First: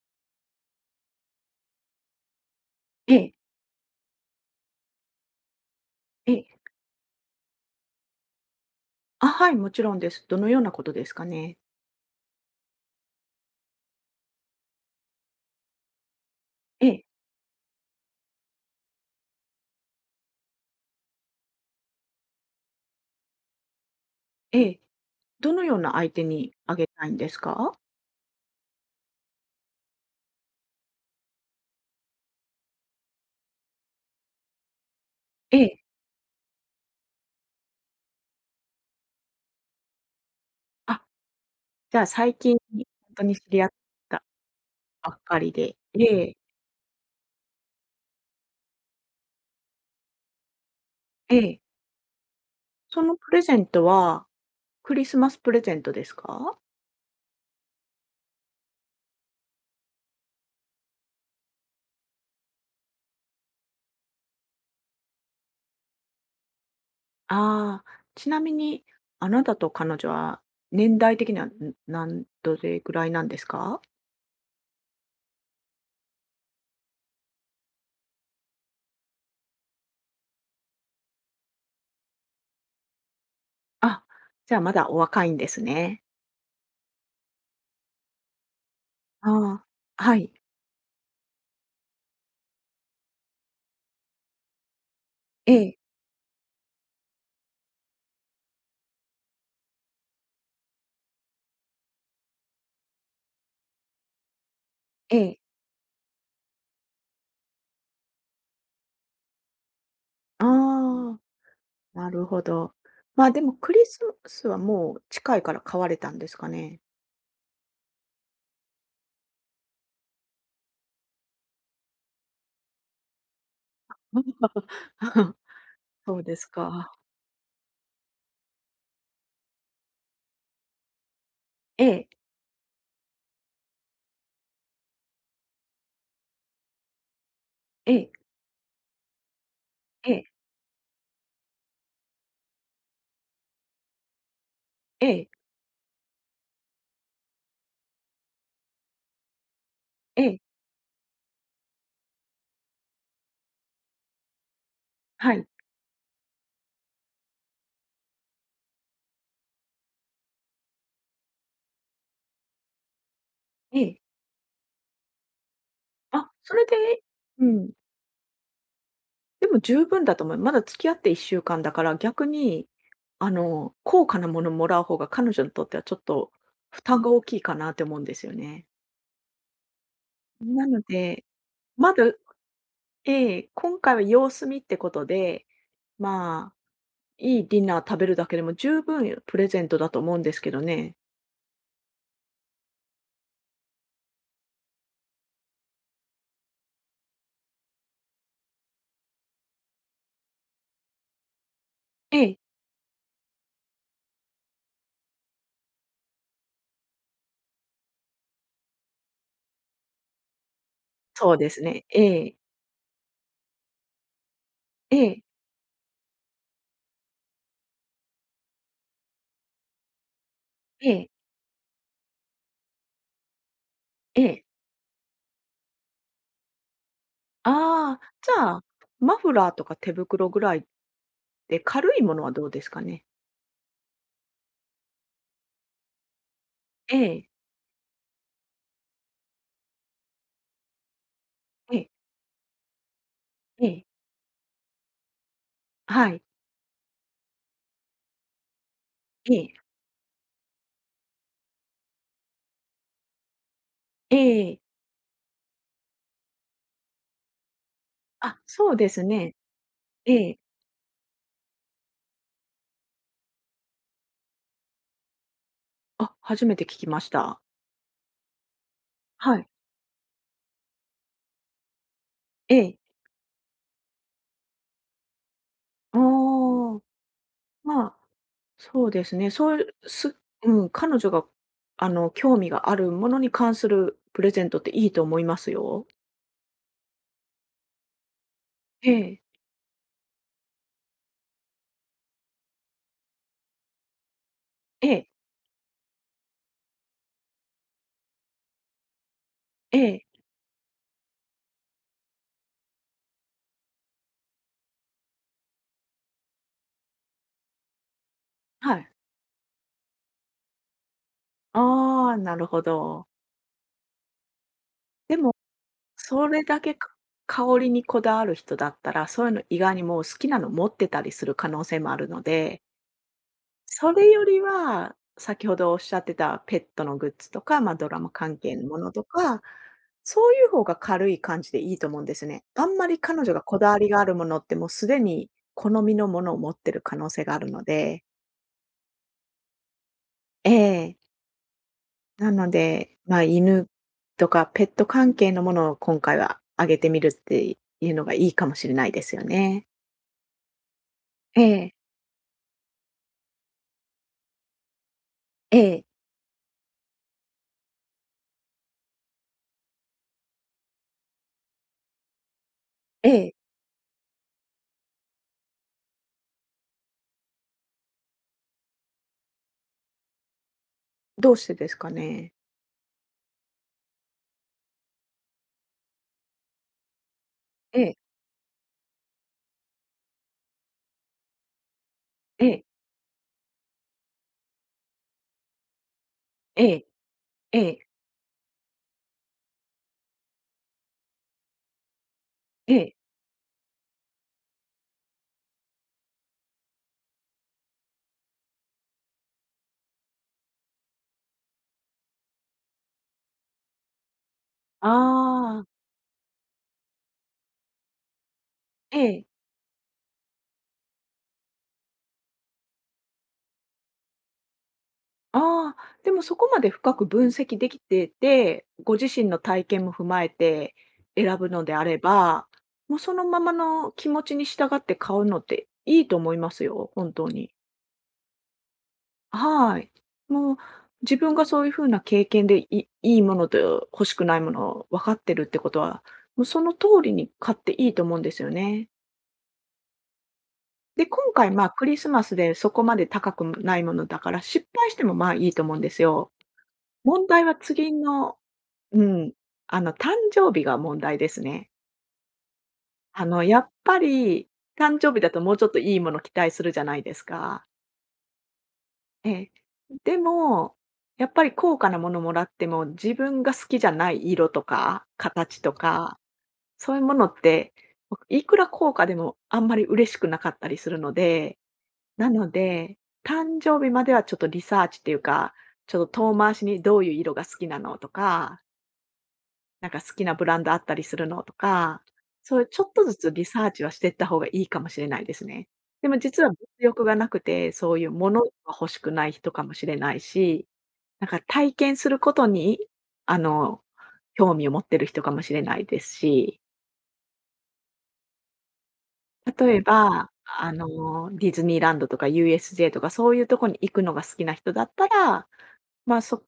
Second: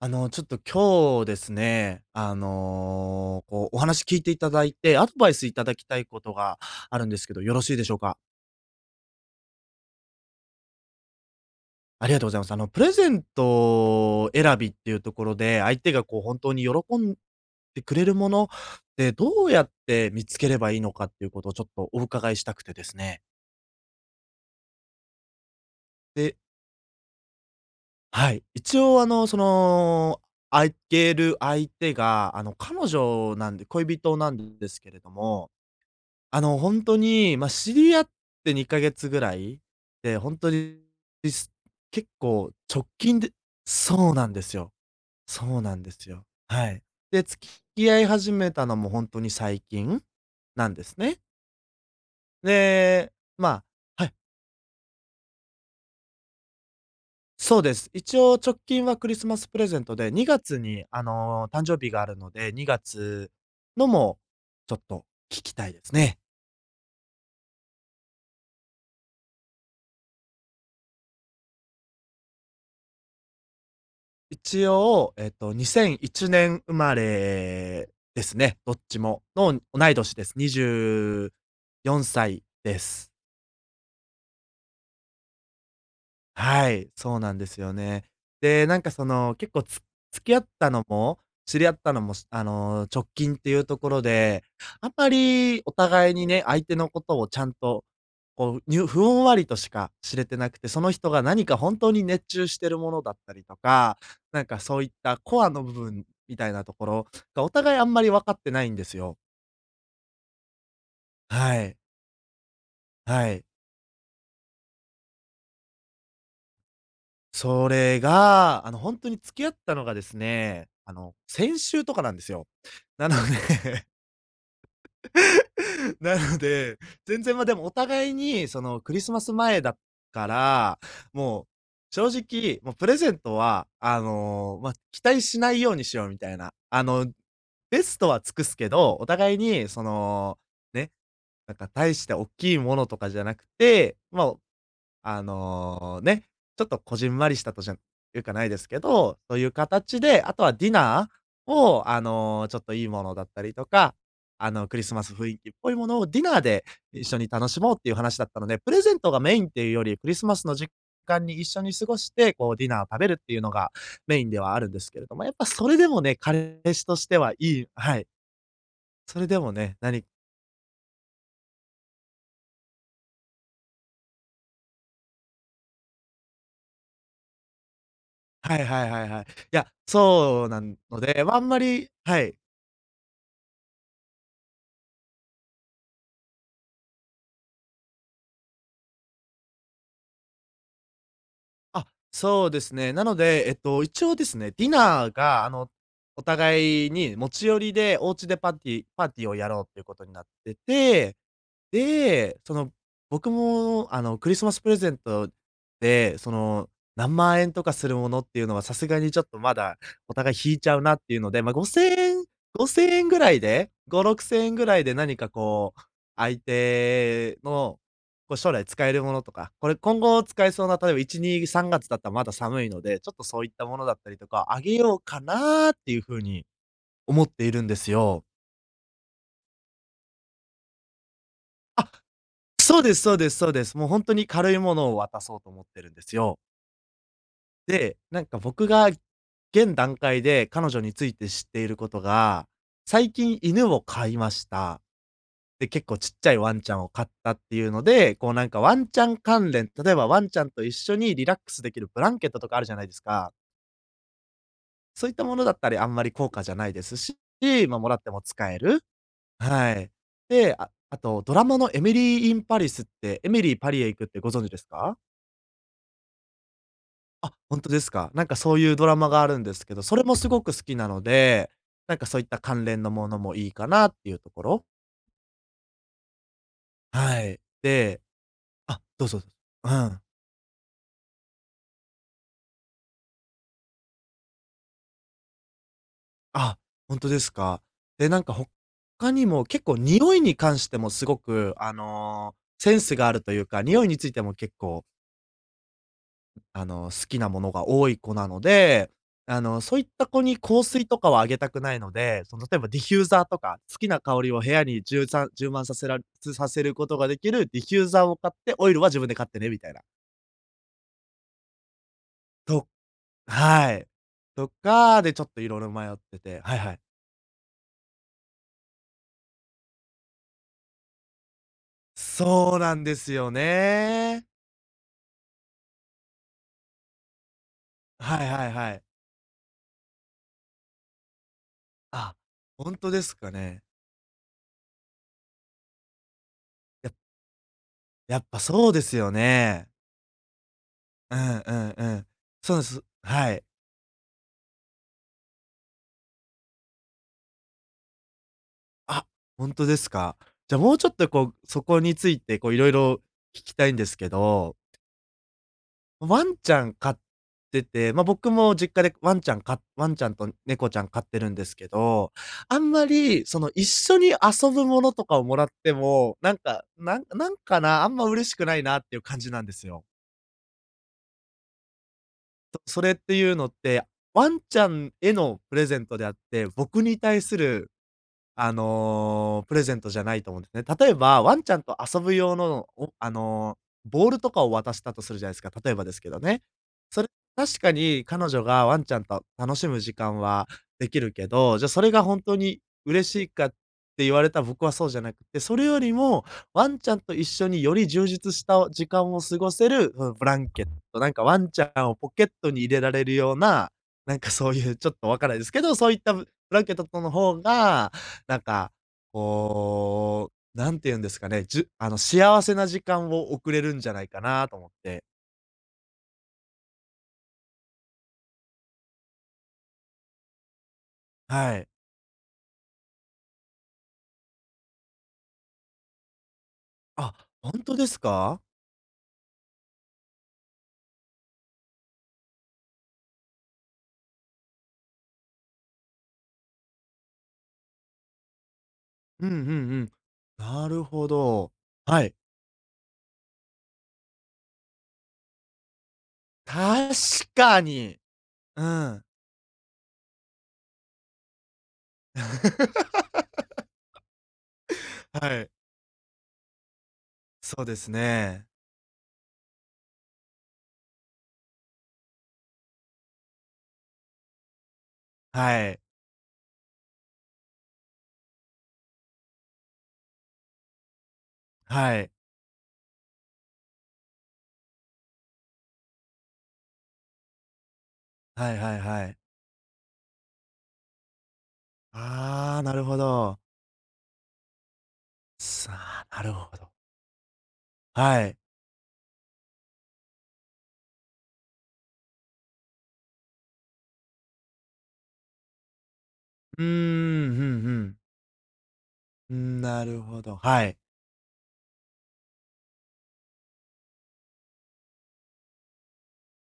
ちょっと今日ですね、ええ、お話聞いていただいて、アドバイスいただきたいこえとえ。があるんですけど、よろしいでしょうか？あ、はい、もちろんです。どのようなことですかね？ありがとうございます。プレゼント選びっていうところで、相手がこう本当に喜ええ、んでくれるものってどうやって見つければいいのかっていうことをちょっとお伺いしたくてですね。ええ。どのような相手で、にあげたいんですか？はい、一応あげる相手が、彼女なんで恋人なんですけれども、ええ。本当に、ま、あ知り合って2ヶ月ぐらいで、本当に、あ、すじゃあ結最構近本直近当で。に知り合っそうたなんですよ。ばっかそりうなで。んでえすよ。え、はい。で、付き合い始めたのも本当に最近なんですね。ええ。そで、のプレゼまントあ、はい、は、クリスマスプレゼントですか？そうです。一応直近はクリスマスプレゼントで、2月に、誕生日があるので、2月のもちょっと聞きたいですね。ああ、ちなみに、あなたと彼女は年代的には、どれぐらいなんですか？一応、2001年生まれですね、どっちも。の同い年です。24歳です。あ、じゃあまだお若いんですね。はい、そうなんですよね。で、なんかそあの、結構あ、はい。付き合ったのも、知り合ったのも、しあのー、直近っていうところで、あんまりお互いにね、相手のことをちゃんと、こう、ふんわりとしか知れてなくて、その人が何か本当に熱中してるものだったりとか、なんかそういっえたえ、ええ。コアの部分みたいなところが、お互いあんまり分かってないんですよ。ああ。はい、なるほど。まはあ、でい。もクリスマスはもう近いから買われたんですかね？それが、本当に付き合ったのがですね、先週とかなんですよ。なので そなうでのすで、か。全然、ま、でもお互いに、その、クリスマス前だから、もう、え正え、直、もうプレゼントは、ま、あ期待しないようにしようみたいな。ベえストえ、は尽くすけど、お互いに、そええ、の、ね、なんか大して大きいものとかじゃなくて、ま、あええ、ね、ちょっとこじんまりしたいうかないですけど、そういう形えで、あえ、とはディナーを、ちょっといいものだったりとか、クリスマス雰は囲い、気っぽいものをディナーで一緒に楽しもうっていう話だったので、プレゼントがメインっていうより、クリスマスの時間に一緒に過ごして、こうディナーを食べるっていうのがええ。メインではあるんですけれども、やっぱそれでもね、あ、そ彼れ氏とで、してはうん、はい。それででももね、十分だと思う。まだ付き合って1週間だから、逆に、高価なものもらう方が彼女にとってはちょっと負担が大きいかなって思うんですよはね。いはいはいはい。いや、そうななのので、で、ま、あんまり、まだ、はい。ええ、今回は様子見ってことで、まあいいディナー食べるだけでも十分プレゼントだと思うんですけどね。あ、そうですね。なので、一応ですね、ディナーが、お互いに持ち寄りでお家でパーティーをやろうっていうことになってて、ええ、で、その、僕も、クリスマスプレゼントで、その、何万円とかするものっていうのはさすがにちょっとまだお互い引いちゃうなっていうのそうで、でまあ、す5 ね。え0 0円え、5000円ぐらいで、5、6000円ぐらいでえ何え、かこう、相手のこう将来使えるものとか、これ今後使えそうな、え例えばえ、1、2、3月だったらまだ寒いので、ちょっとそういったものだったりえとえ。か、あげようかなっていう風に思っているんですああ、よ。じゃあ、マフラーとか手袋ぐらいで、あ、軽いものはどうですそかうですね？そうですそうです。もうほんとに軽いものを渡そうと思ってるんですよ。ええ、で、なんか僕が現段階で彼女について知っていえるこえ、とが、最近え犬をえ、飼いました。で、結構ちはっい、ちゃいワンちゃんを飼ったっていうので、こうなんかワンちゃんえ関え、連、例えばワンちゃんと一緒にリラックスできるブランケットとかあるじゃないですか。ええ。そういったものだったり、あんまり高価じゃないですし、まあ、もらってもあ、使えそうる。ですね。はい。ええ。で、あとドラマのエミリー・イン・パリスって、エミリー・パリへ行くってご存知ですか？あ、初めて聞きましあ、た。本当ですか。なんかそういうドラマがあはるんい。ですけど、それもすごく好きなので、なんかそういったえ関え。連のものもいいかなっていうところ。ああ、はい。まあ、で、あ、そうでどうすぞどうね。ぞ。そういうう、ん。すうん、彼女が、興味があるものに関するプレゼントっていいと思いますよ。あ、本当ですか。で、なんかえ他え、にも結構匂いに関してもすごく、センスがあるというか、匂いについても結構ええ、好きなものが多い子なので、そえういっえ、た子に香水とかはあげたくないので、その、例えばディフューザーとか、好きな香りを部屋に充満させることができるディフューザーを買って、オイはルはい。自分で買ってねみたいな。ああ、なるほとど。はい。とかで、でちょっも、と色々迷ってそて、れはだいけはい。か、香りにこだわる人だったら、そういうの意外にもう好きなの持ってたりする可能性もあるのそうで、なんですよそれよね。りは、先ほどおっしゃってたペットのグッズとか、まあ、ドラマはい関はい係のはもい。のとか、そういう方が軽い感じでいいと思うんであ、すね。あほんんまとりです彼か女がこね。だわりがあるものって、もうすでに好みのものを持ってるや可能性があるので、やっぱそうですよね。ええ。うんうんうん。なのそうです。で、まあ、はい。犬とかペット関係のものを今回はあげてみるっていうのがいいかもしれないであ、すよほんね。とですか。じゃ、あもうちょっとこえう、そえ、こについてこう色々聞きたいんですけど、ええ、ワンちゃん飼ってて、ま、僕も実家でワンちゃんと猫ちゃん飼ってるんですけど、あんまえりえ。その一緒に遊ぶものとかをもらっても、なんか、なんかな、あんま嬉しくないなっていう感じなんですよ。どうしてですかね？と、それっていうのって、ワンちゃんへのプレゼントであって、僕に対するええ、プレゼントじゃないと思うんですね。例えば、ワンちゃんと遊ぶ用ええ、の、おあの、ボールとかを渡したとするじゃないですか、例えばですけどね。ええ、それ、確えかえ、に彼女がワンちゃんと楽しむ時間はできるけど、じゃ、それが本当にええ。嬉しいかって言われたら僕はそうじゃなくて、それよりも、ワンちゃんと一緒により充実した時間を過ごせる、うん、ブランケット、なんかワンちゃんをポケットに入れられるような、なんかそういうあちょっとわからないですけど、あ。そういったブランケットとの方がなんか、ええ。こう、なんて言うんですかね、じゅあの、幸せな時間を送れるんじゃないかなと思って。ああ、でもそこまで深く分析できてて、ご自身の体験も踏まえて選ぶはのい。であれば、もうそのままの気持ちに従って買うのっていいと思いますよ、本あ、当に。ほんとですか？はい。もう自分がそういう風な経験でいいものと欲しくないものを分かってるってことは、もうその通りに買っていいと思うんですよね。うんうんうん。なるで、ほ今回、ど。まあ、クリはスい。マスでそこまで高くないものだから、失敗してもまあいいと思うんですよ。確問題はか次に。の、ううん。ん、誕生日が問題ですね。あの、やっぱり、誕生日だはとい。もうちょっといいもの期待するじゃないですそうか。ですね。ええ。でも、やっぱり高価なものもらっても、自分が好きじゃない色とか、形はとい。か、そういうものって、いくら高価でもあんまり嬉しくなかったりするので、はい。なので、誕生日まではちょっとリサーチっていうか、ちょっと遠回しにどういう色が好きなのとはいか、はいはい。なんか好きなブランドあったりするのとか、そあうあ、いうなちょるっほとずつど。リサーチはしていった方がいいかもしれないですね。さあ、でもなる実はほ物ど。欲がなくて、そういうはもい。のが欲しくない人かもしれないし、なんか体験することに、あの、興味を持ってる人かもしれないですし、うーん、ふんふん。うん、例えなるほば、ど。はい。ディズニーランドとか USJ とかそういうとこに行くのが好きな人だったら、まあ、そ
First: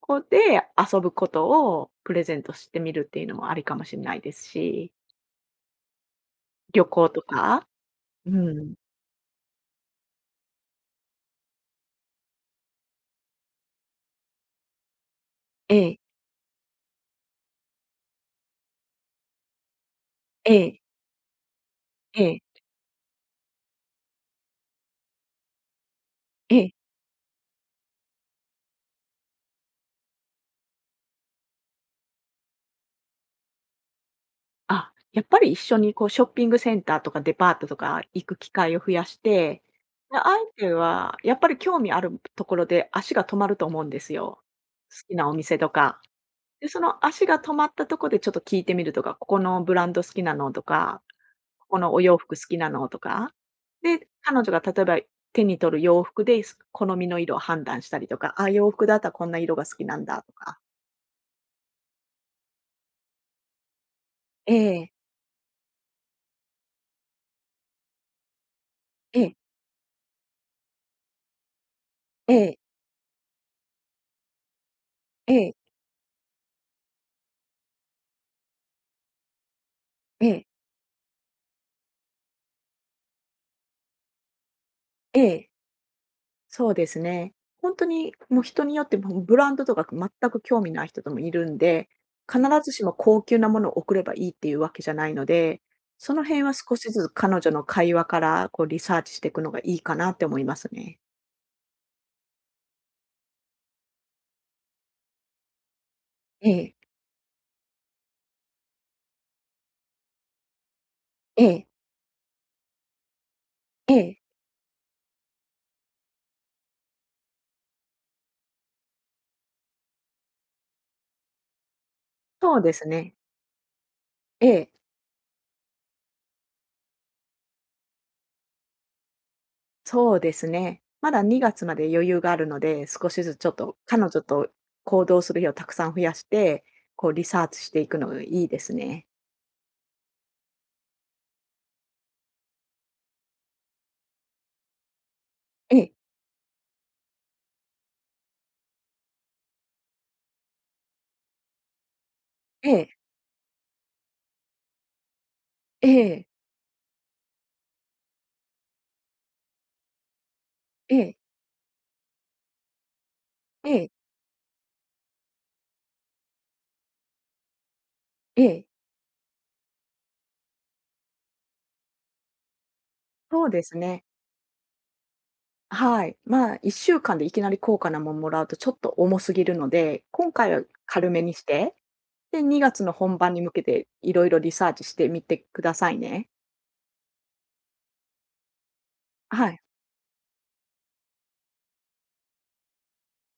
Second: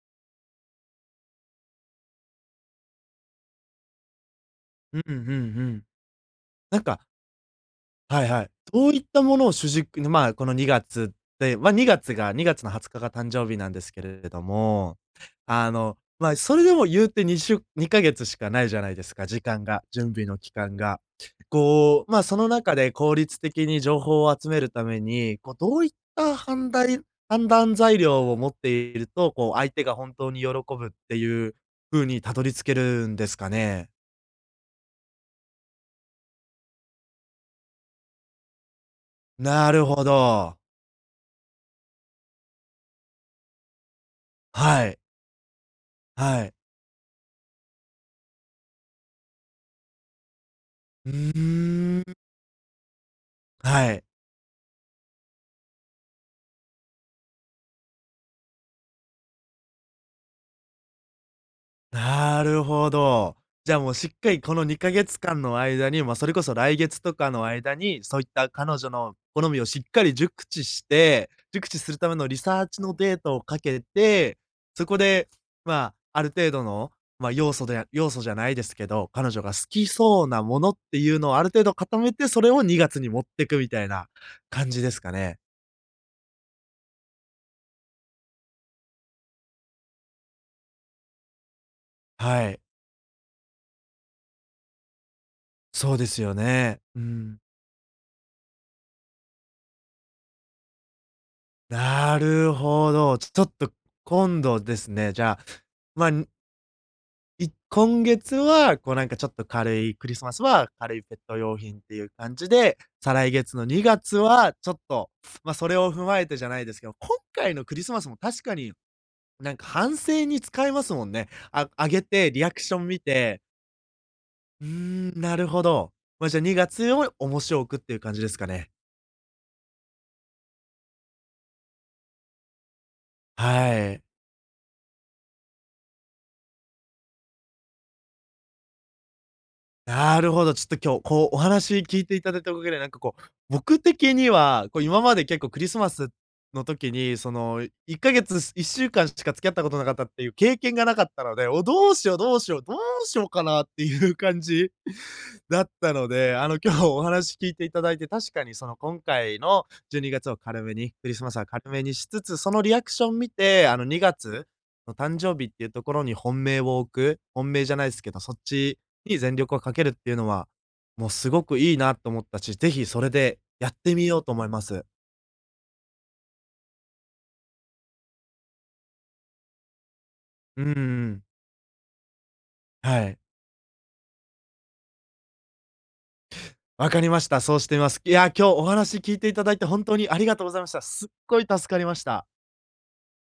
こで遊ぶことをプレゼントしてみるっていうのもありかもしれないですし。うんうんうん。なん旅か、行とか？はいうはい。ん。どういったものを主軸に、まあ、この2月で、まあ、2月が2月の20日が誕生日なんですけれども、ええ、ま、あそれでも言うて2週2ヶ月しかないじゃないですか、時間が、準備の期え間え、が。こう、ま、えあそえ、の中で効率的に情報を集めるために、こう、どういったえ判え。断判断材料を持っていると、こう、相手が本当に喜ぶっていう風にたどり着けるんですかね？あ、やっぱり一緒にこうショッピングセンターとかデパートとか行く機会を増やして、なるほで、相ど。手はやっぱり興味あるところで足が止まると思うんですよ。は好い、きなお店とか。はい。で、その足が止まったとこでちょっと聞いてみるとか、ここのブランド好きなのとか、うここのーおん。洋服好きなのとか。はい。で、彼女が例えば手に取る洋服で、好みの色を判断したりとか、あ、洋服だったらこんな色が好きなんだとか。なるほど。じゃあもうしっかりえこの2え、ヶ月間の間に、まあ、それこそ来月とかの間に、そういった彼女のええ、好みをしっかり熟知して、熟知するためのえリえ、サーチのデータをかけて、そこで、ええ、まあ、ある程度の、まあ、要素で要素じゃないですけど、彼女が好きそえうなえ、ものっていうのをある程度固めて、それを2月に持ってくみたいな感じですかえね。え、そうですね。本当にもう人によって、もうブランドとか全く興味ない人ともいるんで、必はい。ずしも高級なものを送ればいいっていうわけじゃないので、そうでそすのよ辺は少ね。しうずつん。彼女の会話からこうリサーチしていくのがいいかなって思いますね。なるほど。ちょっと今度ですね、じゃあ、まあ、ええ、今月は、こうなんかちょっと軽いクリスマスは軽いペットえ用え、品っていう感じで、再来月のえ2月え、はちょっと、ま、あそれを踏まえてじゃないですけど、今回のクリスマスも確かになんか反省に使えますもんね。あげてリアそうクでショすン見ね。て、えうーえ。ん、なるほど。ま、あじゃ、あ2月を面白くっていう感じですかね。そうですね。まだ2月まで余裕があるので、少しずつちょっとは彼い。女と行動する日をたくさん増やして、こうリサーチしていくのがいいですね。なるほど、ちょっと今日、こう、お話聞いていただいたおかげで、なんかこう、僕的には、こう、今まで結構クリえスマえ、スの時に、その、1ヶ月、1週間しか付き合ったことなかったっていう経験がなかったので、どうしようどうしよう、えどうえ、しようかなっていう感じだっえたのえ、で、今日お話聞いていただいて、確かにその今回の12月を軽めに、えクリえ、スマスは軽めにしつつ、そのリアクション見て、ええ、2月の誕生日っていうところに本命を置く、本命じゃないですけど、そっええ、ちに全力をかけるっていうのは、もうすごくいいなと思ったし、ぜひそれでそうでやっすてね。みようと思います。はい。まあ、1週間でいきなり高価なもんもらうとちょっと重すぎるので、今回はうんう軽めん。にして、で、2月のは本い。番に向けていろいろリサーチしてみてくださいね。わかりました。そうしてみます。いや、今日お話聞いていたはだいい。て本当にありがとうございました。すっごい助かりました。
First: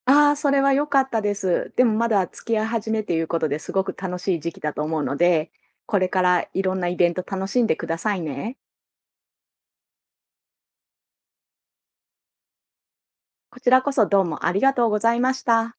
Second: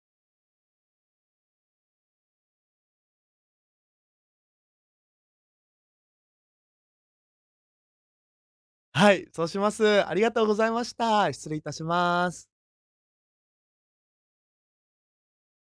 ああ、それは良かったです。でもまだ付き合い始めということで、すごく楽しい時期だと思うので、これからいろんなイベント楽しんでくださいね。はい、そうします。ありがとうございました。失礼いたします。こちらこそどうもありがとうございました。